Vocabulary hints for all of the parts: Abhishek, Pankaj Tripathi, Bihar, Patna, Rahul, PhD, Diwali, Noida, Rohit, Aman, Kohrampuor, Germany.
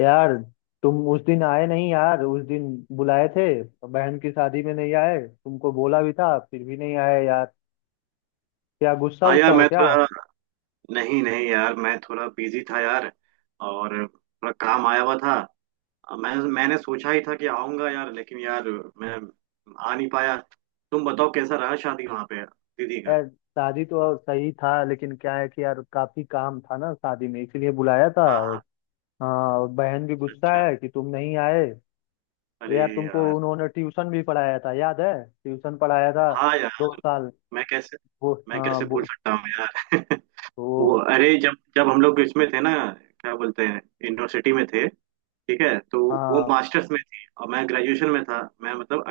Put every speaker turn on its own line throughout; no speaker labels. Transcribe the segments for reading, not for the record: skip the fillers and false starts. यार, तुम उस दिन आए नहीं यार, उस दिन बुलाए थे। बहन की शादी में नहीं आए, तुमको बोला भी था फिर भी नहीं आए यार। क्या गुस्सा
हाँ
उस्सा
यार।
हो
मैं
क्या?
थोड़ा नहीं नहीं, यार मैं थोड़ा बिजी था यार। और थोड़ा काम आया हुआ था। मैंने सोचा ही था कि आऊंगा यार, लेकिन यार मैं आ नहीं पाया। तुम बताओ कैसा रहा शादी वहाँ पे दीदी का।
यार, शादी तो सही था लेकिन क्या है कि यार काफी काम था ना शादी में, इसीलिए बुलाया था।
हाँ,
और
हाँ।
हाँ, और बहन भी
अच्छा,
गुस्सा
अच्छा।
है कि तुम नहीं आए। तो
अरे
यार, तुमको
यार।
उन्होंने ट्यूशन भी पढ़ाया था याद है? ट्यूशन पढ़ाया था
हाँ यार।
2 साल।
मैं कैसे
वो
मैं
हाँ
कैसे भूल
वो।
सकता हूँ यार।
वो।
वो, अरे, जब जब हम लोग इसमें थे ना, क्या बोलते हैं, यूनिवर्सिटी में थे। ठीक है तो वो
हाँ
मास्टर्स में थी और मैं ग्रेजुएशन में था, मैं मतलब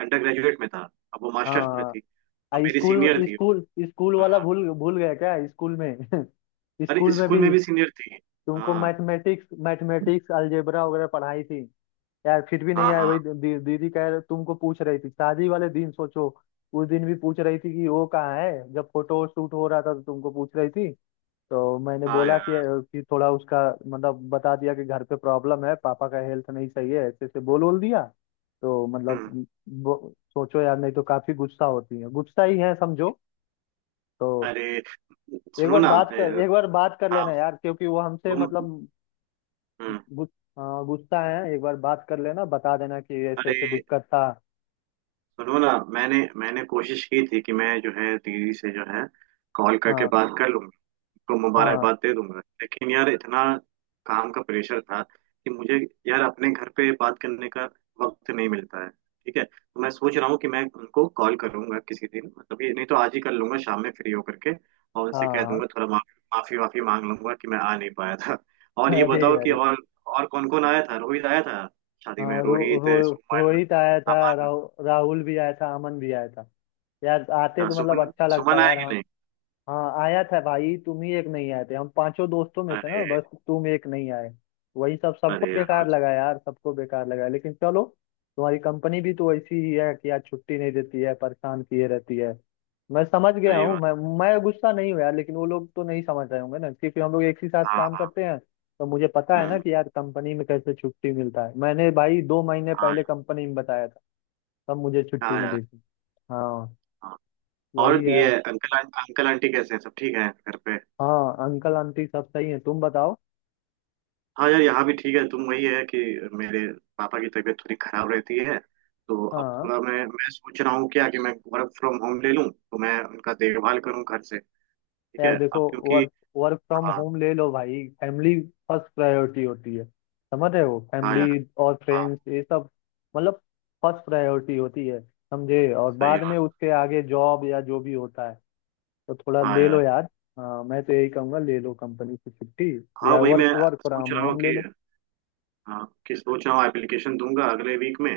अंडर ग्रेजुएट में था। अब वो मास्टर्स में
हाँ।
थी तो मेरी
स्कूल
सीनियर
में
थी।
स्कूल स्कूल वाला
हाँ।
भूल भूल गया क्या स्कूल में?
अरे,
स्कूल में
स्कूल में
भी।
भी सीनियर थी।
तुमको
हाँ।
मैथमेटिक्स मैथमेटिक्स अलजेब्रा वगैरह पढ़ाई थी। यार फिर भी नहीं
हाँ।
आए।
हाँ।
वही दीदी कह रहे, तुमको पूछ रही थी शादी वाले दिन, सोचो। उस दिन भी पूछ रही थी कि वो कहाँ है, जब फोटो शूट हो रहा था तो तुमको पूछ रही थी। तो मैंने
हाँ
बोला
यार।
कि थोड़ा उसका मतलब बता दिया कि घर पे प्रॉब्लम है, पापा का हेल्थ नहीं सही है, ऐसे ऐसे बोल बोल दिया। तो
हम्म।
मतलब सोचो यार, नहीं तो काफी गुस्सा होती है, गुस्सा ही है समझो। तो
अरे सुनो ना,
एक बार बात कर
हाँ।
लेना यार, क्योंकि वो हमसे
तुम।
मतलब
हम्म।
गु- गुस्सा है। एक बार बात कर लेना, बता देना कि ऐसे
अरे
ऐसे दिक्कत था।
सुनो ना, मैंने मैंने कोशिश की थी कि मैं जो है दीदी से जो है कॉल करके
हाँ
बात कर लूँ, तो
हाँ।
मुबारकबाद दे दूंगा, लेकिन यार इतना काम का प्रेशर था कि मुझे, यार, अपने घर पे बात करने का वक्त नहीं मिलता है। ठीक है तो मैं सोच रहा हूँ कि मैं उनको कॉल करूंगा किसी दिन, मतलब ये नहीं तो आज ही कर लूंगा शाम में फ्री होकर के। और
हाँ
उनसे कह दूंगा,
हाँ।
थोड़ा माफी माफी वाफी मांग लूंगा कि मैं आ नहीं पाया था। और ये
अरे
बताओ कि,
अरे।
और कौन कौन आया था, रोहित आया था शादी में,
हाँ रो,
रोहित,
रो,
सुमन।
रोहित आया था,
अमन।
राहुल भी आया था, अमन भी आया था। यार आते
अच्छा,
तो मतलब
सुमन
अच्छा लगता
सुमन आया
यार।
कि
हाँ
नहीं।
हाँ, आया था भाई, तुम ही एक नहीं आए थे। हम पांचों दोस्तों में से ना,
अरे।
बस तुम एक नहीं आए। वही सब, सबको
अरे यार।
बेकार लगा यार, सबको बेकार लगा, लेकिन चलो। तुम्हारी कंपनी भी तो ऐसी ही है कि यार छुट्टी नहीं देती है, परेशान किए रहती है। मैं समझ गया
सही
हूँ।
बात
मैं
है।
मैं गुस्सा नहीं हूँ यार, लेकिन वो लोग तो नहीं समझ रहे होंगे ना, क्योंकि हम लोग एक ही साथ
हाँ,
काम
हाँ।
करते हैं तो मुझे पता है ना
हम्म।
कि यार कंपनी में कैसे छुट्टी मिलता है। मैंने भाई 2 महीने
हाँ,
पहले कंपनी में बताया था तब मुझे छुट्टी
हाँ यार।
मिली थी। हाँ,
और
वही है।
ये अंकल अंकल आंटी कैसे हैं, सब ठीक है घर पे।
हाँ अंकल आंटी सब सही है, तुम बताओ।
हाँ यार, यहाँ भी ठीक है। तुम वही है कि मेरे पापा की तबीयत थोड़ी खराब रहती है, तो अब
हाँ
थोड़ा मैं सोच रहा हूँ क्या, कि मैं वर्क फ्रॉम होम ले लूँ तो मैं उनका देखभाल करूँ घर से। ठीक
यार
है,
देखो,
अब क्योंकि,
वर्क वर्क फ्रॉम
हाँ।
होम ले लो भाई। फैमिली फर्स्ट प्रायोरिटी होती है, समझ रहे हो?
हाँ
फैमिली
यार।
और
हाँ।
फ्रेंड्स, ये सब मतलब फर्स्ट प्रायोरिटी होती है समझे, और
सही
बाद में
बात।
उसके आगे जॉब या जो भी होता है। तो थोड़ा
हाँ
ले लो
यार।
यार। हाँ, मैं तो यही कहूँगा, ले लो कंपनी से छुट्टी,
हाँ,
या
वही
वर्क
मैं
वर्क
सोच
फ्रॉम
रहा हूँ
होम ले
कि,
लो।
हाँ, कि सोच रहा हूँ, एप्लीकेशन दूंगा अगले वीक में,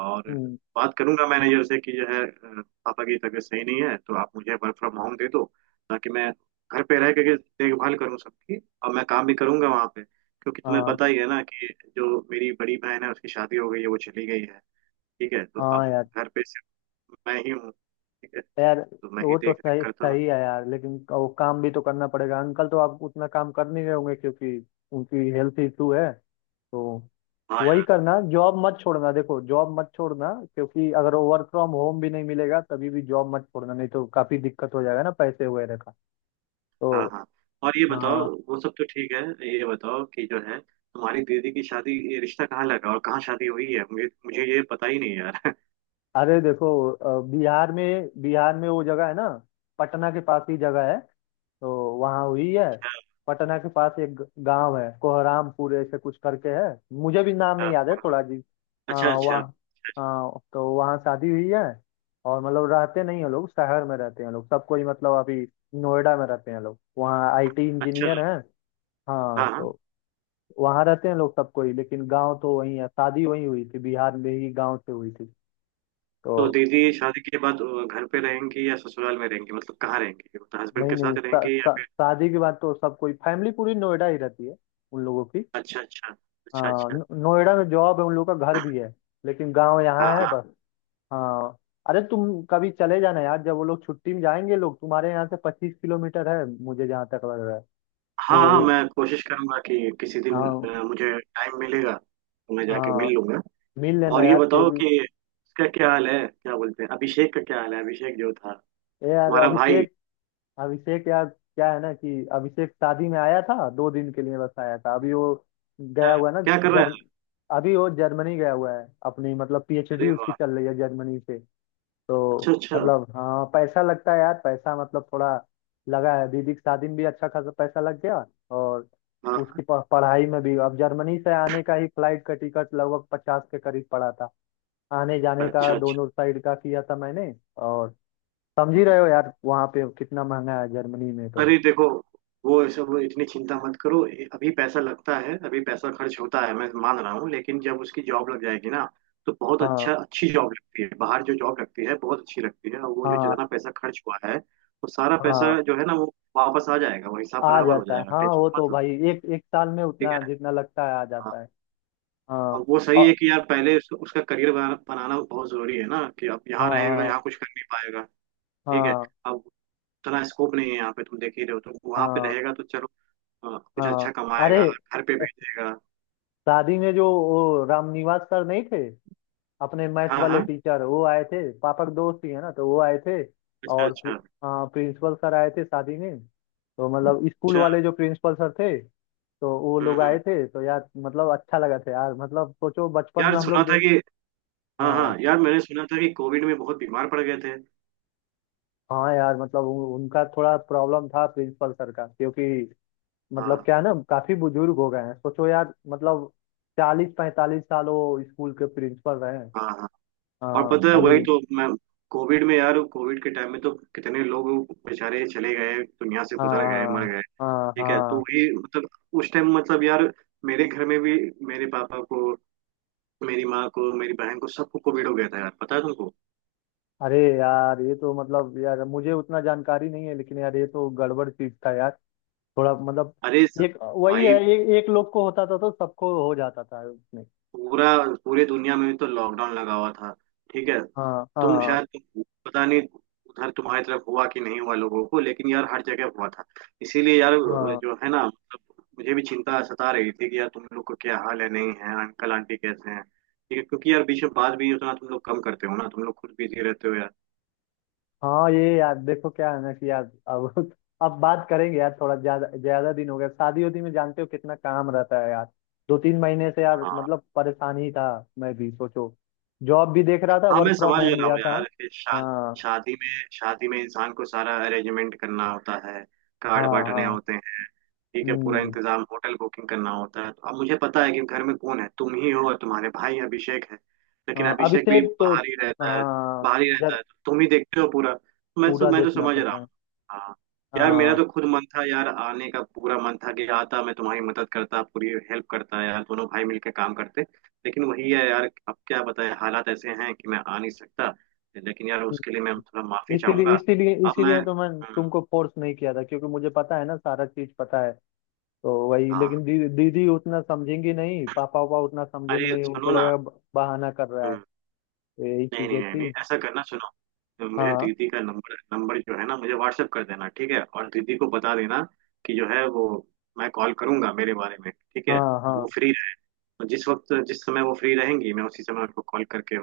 और
हम्म।
बात करूंगा मैनेजर से कि जो है, पापा की तबीयत सही नहीं है तो आप मुझे वर्क फ्रॉम होम दे दो, ताकि मैं घर पे रह करके देखभाल करूँ सबकी। और मैं काम भी करूंगा वहाँ पे, क्योंकि तुम्हें
हाँ
पता ही है ना कि जो मेरी बड़ी बहन है उसकी शादी हो गई है, वो चली गई है। ठीक है, तो अब
हाँ यार।
घर पे सिर्फ मैं ही हूँ। ठीक है
यार
तो मैं ही
वो तो
देख रेख
सही
करता हूँ।
सही है यार, लेकिन वो काम भी तो करना पड़ेगा। अंकल तो आप उतना काम कर नहीं रहे होंगे क्योंकि उनकी हेल्थ इशू है। तो
हाँ
वही
यार।
करना, जॉब मत छोड़ना, देखो जॉब मत छोड़ना, क्योंकि अगर वर्क फ्रॉम होम भी नहीं मिलेगा तभी भी जॉब मत छोड़ना, नहीं तो काफी दिक्कत हो जाएगा ना पैसे वगैरह का।
हाँ,
तो
हाँ। और ये बताओ,
हाँ।
वो सब तो ठीक है। ये बताओ कि जो है, तुम्हारी दीदी की शादी, ये रिश्ता कहाँ लगा और कहाँ शादी हुई है, मुझे मुझे ये पता ही नहीं यार।
अरे देखो बिहार में, बिहार में वो जगह है ना, पटना के पास ही जगह है। तो वहाँ हुई है। पटना के पास एक गांव है कोहरामपुर ऐसे कुछ करके है। मुझे भी नाम नहीं
अच्छा,
याद है थोड़ा जी। हाँ
अच्छा।
वहाँ।
अच्छा,
हाँ तो वहाँ शादी हुई है। और मतलब रहते नहीं हैं लोग, शहर में रहते हैं लोग सब कोई, मतलब अभी नोएडा में रहते हैं लोग, वहाँ आईटी
अच्छा।
इंजीनियर हैं। हाँ
हाँ, हाँ।
तो वहाँ रहते हैं लोग सब कोई, लेकिन गांव तो वही है, शादी वही हुई थी, बिहार में ही गांव से हुई थी।
तो
तो
दीदी शादी के बाद घर पे रहेंगी या ससुराल में रहेंगी, मतलब कहाँ रहेंगी, मतलब हस्बैंड
नहीं
के
नहीं,
साथ
शा-
रहेंगी या
शा-
फिर?
शादी के बाद तो सब कोई फैमिली पूरी नोएडा ही रहती है उन लोगों की।
अच्छा, अच्छा। अच्छा,
हाँ
अच्छा।
नोएडा में जॉब है उन लोगों का, घर भी है, लेकिन गांव यहाँ
हाँ,
है
हाँ।
बस। हाँ। अरे तुम कभी चले जाना यार जब वो लोग छुट्टी में जाएंगे लोग, तुम्हारे यहाँ से 25 किलोमीटर है मुझे जहाँ तक लग रहा है।
हाँ,
तो
हाँ,
ये
मैं कोशिश करूंगा कि किसी दिन
हाँ,
मुझे टाइम मिलेगा तो मैं जाके
हाँ
मिल लूंगा।
मिल लेना
और ये
यार
बताओ
केवी।
कि उसका क्या हाल है, क्या बोलते हैं, अभिषेक का क्या हाल है, अभिषेक जो था,
ए यार
तुम्हारा भाई।
अभिषेक। अभिषेक यार, क्या है ना कि अभिषेक शादी में आया था 2 दिन के लिए, बस आया था, अभी वो
अच्छा।
गया हुआ है ना।
क्या कर रहा
जर्म
है?
अभी वो जर्मनी गया हुआ है, अपनी मतलब पीएचडी
अरे
उसकी
वाह।
चल रही है जर्मनी से।
अच्छा,
तो
अच्छा।
मतलब हाँ, पैसा लगता है यार, पैसा मतलब थोड़ा लगा है। दीदी की शादी में भी अच्छा खासा पैसा लग गया, और
हाँ,
उसकी पढ़ाई में भी। अब जर्मनी से आने का ही फ्लाइट का टिकट लगभग 50 के करीब पड़ा था, आने
हाँ,
जाने का
अच्छा, अच्छा।
दोनों साइड का किया था मैंने। और समझ ही
हम्म।
रहे हो यार वहाँ पे कितना महंगा है जर्मनी में तो।
अरे देखो, वो सब इतनी चिंता मत करो। अभी पैसा लगता है, अभी पैसा खर्च होता है, मैं मान रहा हूँ, लेकिन जब उसकी जॉब लग जाएगी ना, तो बहुत
हाँ
अच्छा, अच्छी जॉब लगती है बाहर, जो जॉब लगती है बहुत अच्छी लगती है। और वो जो जितना
हाँ
पैसा खर्च हुआ है, वो सारा
हाँ।
पैसा जो है ना, वो वापस आ जाएगा, वो हिसाब
आ
बराबर हो
जाता है,
जाएगा,
हाँ वो
टेंशन
तो
मत लो।
भाई एक एक साल में
ठीक
उतना
है।
जितना लगता है आ
हाँ।
जाता है। हाँ।
अब वो सही
और
है कि यार, पहले उसका करियर बनाना बहुत जरूरी है ना, कि अब
हाँ
यहाँ रहेगा
हाँ।
यहाँ कुछ कर नहीं पाएगा। ठीक है,
हाँ
अब उतना स्कोप नहीं है यहाँ पे, तुम देख ही रहे हो। तो वहां पे
हाँ
रहेगा तो चलो, हाँ, कुछ
हाँ।
अच्छा
अरे,
कमाएगा, घर पे भेजेगा।
शादी में जो वो रामनिवास सर नहीं थे, अपने मैथ
हाँ,
वाले
हाँ।
टीचर, वो आए थे, पापा के दोस्त ही है ना, तो वो आए थे।
अच्छा,
और
अच्छा।
हाँ, प्रिंसिपल सर आए थे शादी में। तो मतलब स्कूल
अच्छा।
वाले जो प्रिंसिपल सर थे, तो वो
हम्म,
लोग
हम्म।
आए थे। तो यार मतलब अच्छा लगा था यार, मतलब सोचो बचपन
यार
में हम
सुना
लोग
था
दे।
कि, हाँ,
हाँ
हाँ यार, मैंने सुना था कि कोविड में बहुत बीमार पड़ गए थे।
हाँ यार, मतलब उनका थोड़ा प्रॉब्लम था प्रिंसिपल सर का, क्योंकि मतलब
हाँ,
क्या है ना, काफी बुजुर्ग हो गए हैं, सोचो यार मतलब 40-45 साल वो स्कूल के प्रिंसिपल रहे हैं।
हाँ। हाँ। और
हाँ
पता है वही,
अभी।
तो मैं, कोविड में यार, कोविड के टाइम में तो कितने लोग बेचारे चले गए दुनिया से,
हाँ
गुजर गए, मर गए।
हाँ। हाँ
ठीक है तो
हाँ।
वही, मतलब उस टाइम, मतलब यार, मेरे घर में भी, मेरे पापा को, मेरी माँ को, मेरी बहन को, सबको कोविड हो गया था यार, पता है तुमको।
अरे यार, ये तो मतलब यार मुझे उतना जानकारी नहीं है, लेकिन यार ये तो गड़बड़ चीज था यार, थोड़ा मतलब
अरे स-
एक वही है,
भाई,
एक एक लोग को होता था तो सबको हो जाता था उसमें।
पूरा, पूरे दुनिया में तो लॉकडाउन लगा हुआ था। ठीक है।
हाँ
तुम
हाँ।
शायद, पता नहीं उधर तुम्हारी तरफ हुआ कि नहीं हुआ लोगों को, लेकिन यार हर जगह हुआ था। इसीलिए यार
हाँ
जो है ना, मतलब मुझे भी चिंता सता रही थी कि यार तुम लोग को क्या हाल है, नहीं है, अंकल आंटी कैसे हैं, ठीक है, क्योंकि यार बीच में बात भी उतना तुम लोग कम करते हो ना, तुम लोग खुद बिजी रहते हो यार।
हाँ ये यार देखो, क्या है ना कि यार अब बात करेंगे यार। थोड़ा ज्यादा ज्यादा दिन हो गया, शादी उदी में जानते हो कितना काम रहता है यार, 2-3 महीने से यार
हाँ,
मतलब परेशान ही था। मैं भी सोचो, जॉब भी देख रहा था,
हाँ।
वर्क
मैं
फ्रॉम
समझ
होम
रहा
लिया
हूँ
था।
यार कि
हाँ
शादी में, शादी में इंसान को सारा अरेंजमेंट करना होता है, कार्ड
हाँ
बांटने
हाँ।
होते हैं। ठीक है, पूरा
हम्म।
इंतजाम, होटल बुकिंग करना होता है। तो अब मुझे पता है कि घर में कौन है, तुम ही हो और तुम्हारे भाई अभिषेक है, लेकिन
हाँ,
अभिषेक भी
अभिषेक तो
बाहर ही रहता है।
हाँ
बाहर ही रहता
यार
है तो तुम ही देखते हो पूरा, तो
पूरा
मैं तो
देखना
समझ रहा
पड़ता है।
हूँ। हाँ यार, मेरा
हाँ।
तो खुद मन था यार आने का, पूरा मन था कि आता, मैं तुम्हारी मदद करता, पूरी हेल्प करता यार, दोनों भाई मिलकर काम करते। लेकिन वही है यार, अब क्या बताएं, हालात ऐसे हैं कि मैं आ नहीं सकता। लेकिन यार उसके
हम्म,
लिए मैं थोड़ा माफी
इसीलिए
चाहूंगा।
इसीलिए
अब मैं,
इसीलिए तो मैं तुमको फोर्स नहीं किया था, क्योंकि मुझे पता है ना, सारा चीज पता है। तो वही,
हाँ।
लेकिन दीदी उतना समझेंगी नहीं, पापा वापा उतना समझेंगे
अरे
नहीं, उनको
सुनो ना।
लगेगा बहाना कर रहा है।
हम्म।
तो यही
नहीं नहीं
चीजें
नहीं नहीं,
थी।
ऐसा करना, सुनो, मुझे
हाँ
दीदी का नंबर, जो है ना, मुझे व्हाट्सएप कर देना, ठीक है, और दीदी को बता देना कि जो है, वो मैं कॉल करूंगा, मेरे बारे में, ठीक है।
हाँ हाँ।
वो फ्री, जिस वक्त, जिस समय वो फ्री रहेंगी, मैं उसी समय उनको कॉल करके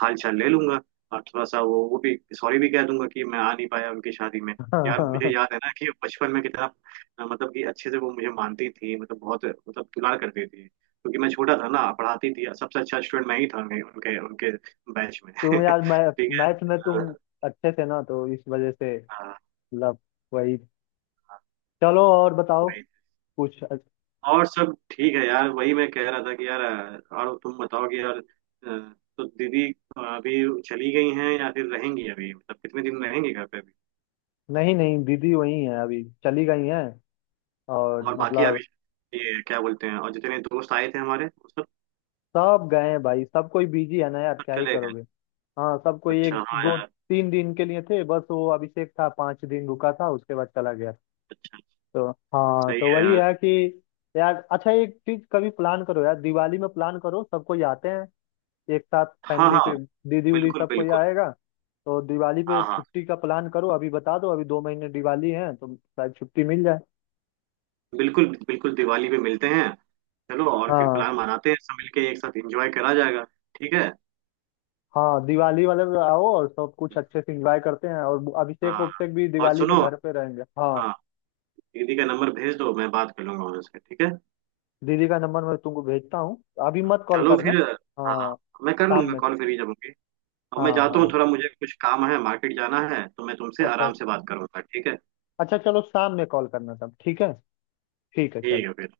हाल चाल ले लूंगा। और थोड़ा सा वो भी सॉरी भी कह दूंगा कि मैं आ नहीं पाया उनकी शादी में।
हाँ
यार मुझे
हाँ।
याद है ना कि बचपन में कितना, मतलब कि अच्छे से वो मुझे मानती थी, मतलब बहुत, मतलब दुलार करती थी, क्योंकि मैं छोटा था ना, पढ़ाती थी, सबसे अच्छा स्टूडेंट मैं ही था उनके, उनके उनके बैच में।
तुम यार
ठीक
मैथ में
है,
तुम अच्छे थे ना तो इस वजह से
अ,
मतलब, वही।
अ,
चलो और बताओ
वही।
कुछ?
और सब ठीक है यार, वही मैं कह रहा था कि यार, और तुम बताओ कि यार, तो दीदी अभी चली गई हैं या फिर रहेंगी अभी, मतलब कितने दिन रहेंगी घर पे अभी।
नहीं नहीं, दीदी वही है, अभी चली गई हैं, और
और बाकी
मतलब
अभी, ये क्या बोलते हैं, और जितने दोस्त आए थे हमारे, वो सब
सब गए हैं भाई, सब कोई बिजी है ना यार,
सब
क्या ही
चले गए।
करोगे। हाँ सब कोई
अच्छा,
एक
हाँ
दो
यार।
तीन दिन के लिए थे, बस वो अभिषेक था 5 दिन रुका था, उसके बाद चला गया।
अच्छा।
तो हाँ,
सही
तो
है
वही
यार।
है कि यार अच्छा, एक चीज कभी प्लान करो यार, दिवाली में प्लान करो, सब कोई आते हैं एक साथ
हाँ,
फैमिली
हाँ,
पे। दीदी उदी
बिल्कुल
सब कोई
बिल्कुल।
आएगा। तो दिवाली पे
हाँ, हाँ,
छुट्टी का प्लान करो, अभी बता दो, अभी 2 महीने दिवाली है तो शायद छुट्टी मिल जाए।
बिल्कुल बिल्कुल, दिवाली पे मिलते हैं, चलो, और फिर
हाँ
प्लान बनाते हैं, सब मिलके एक साथ एंजॉय करा जाएगा। ठीक है।
हाँ, दिवाली वाले पे आओ और सब कुछ अच्छे से एंजॉय करते हैं, और अभिषेक
हाँ।
उभिषेक भी
और
दिवाली पे
सुनो,
घर पे रहेंगे, हाँ।
हाँ, दीदी का नंबर भेज दो, मैं बात कर लूंगा उनसे, ठीक है।
दीदी का नंबर मैं तुमको भेजता हूँ, अभी मत कॉल
चलो
करना।
फिर। हाँ,
हाँ
मैं कर
शाम
लूंगा
में
कॉल, फ्री जब होंगे। अब मैं
हाँ
जाता
हाँ
हूँ, थोड़ा मुझे कुछ काम है, मार्केट जाना है, तो मैं तुमसे
अच्छा।
आराम से बात करूंगा, ठीक है।
अच्छा चलो शाम में कॉल करना तब, ठीक है? ठीक है
ठीक
चलो।
है फिर।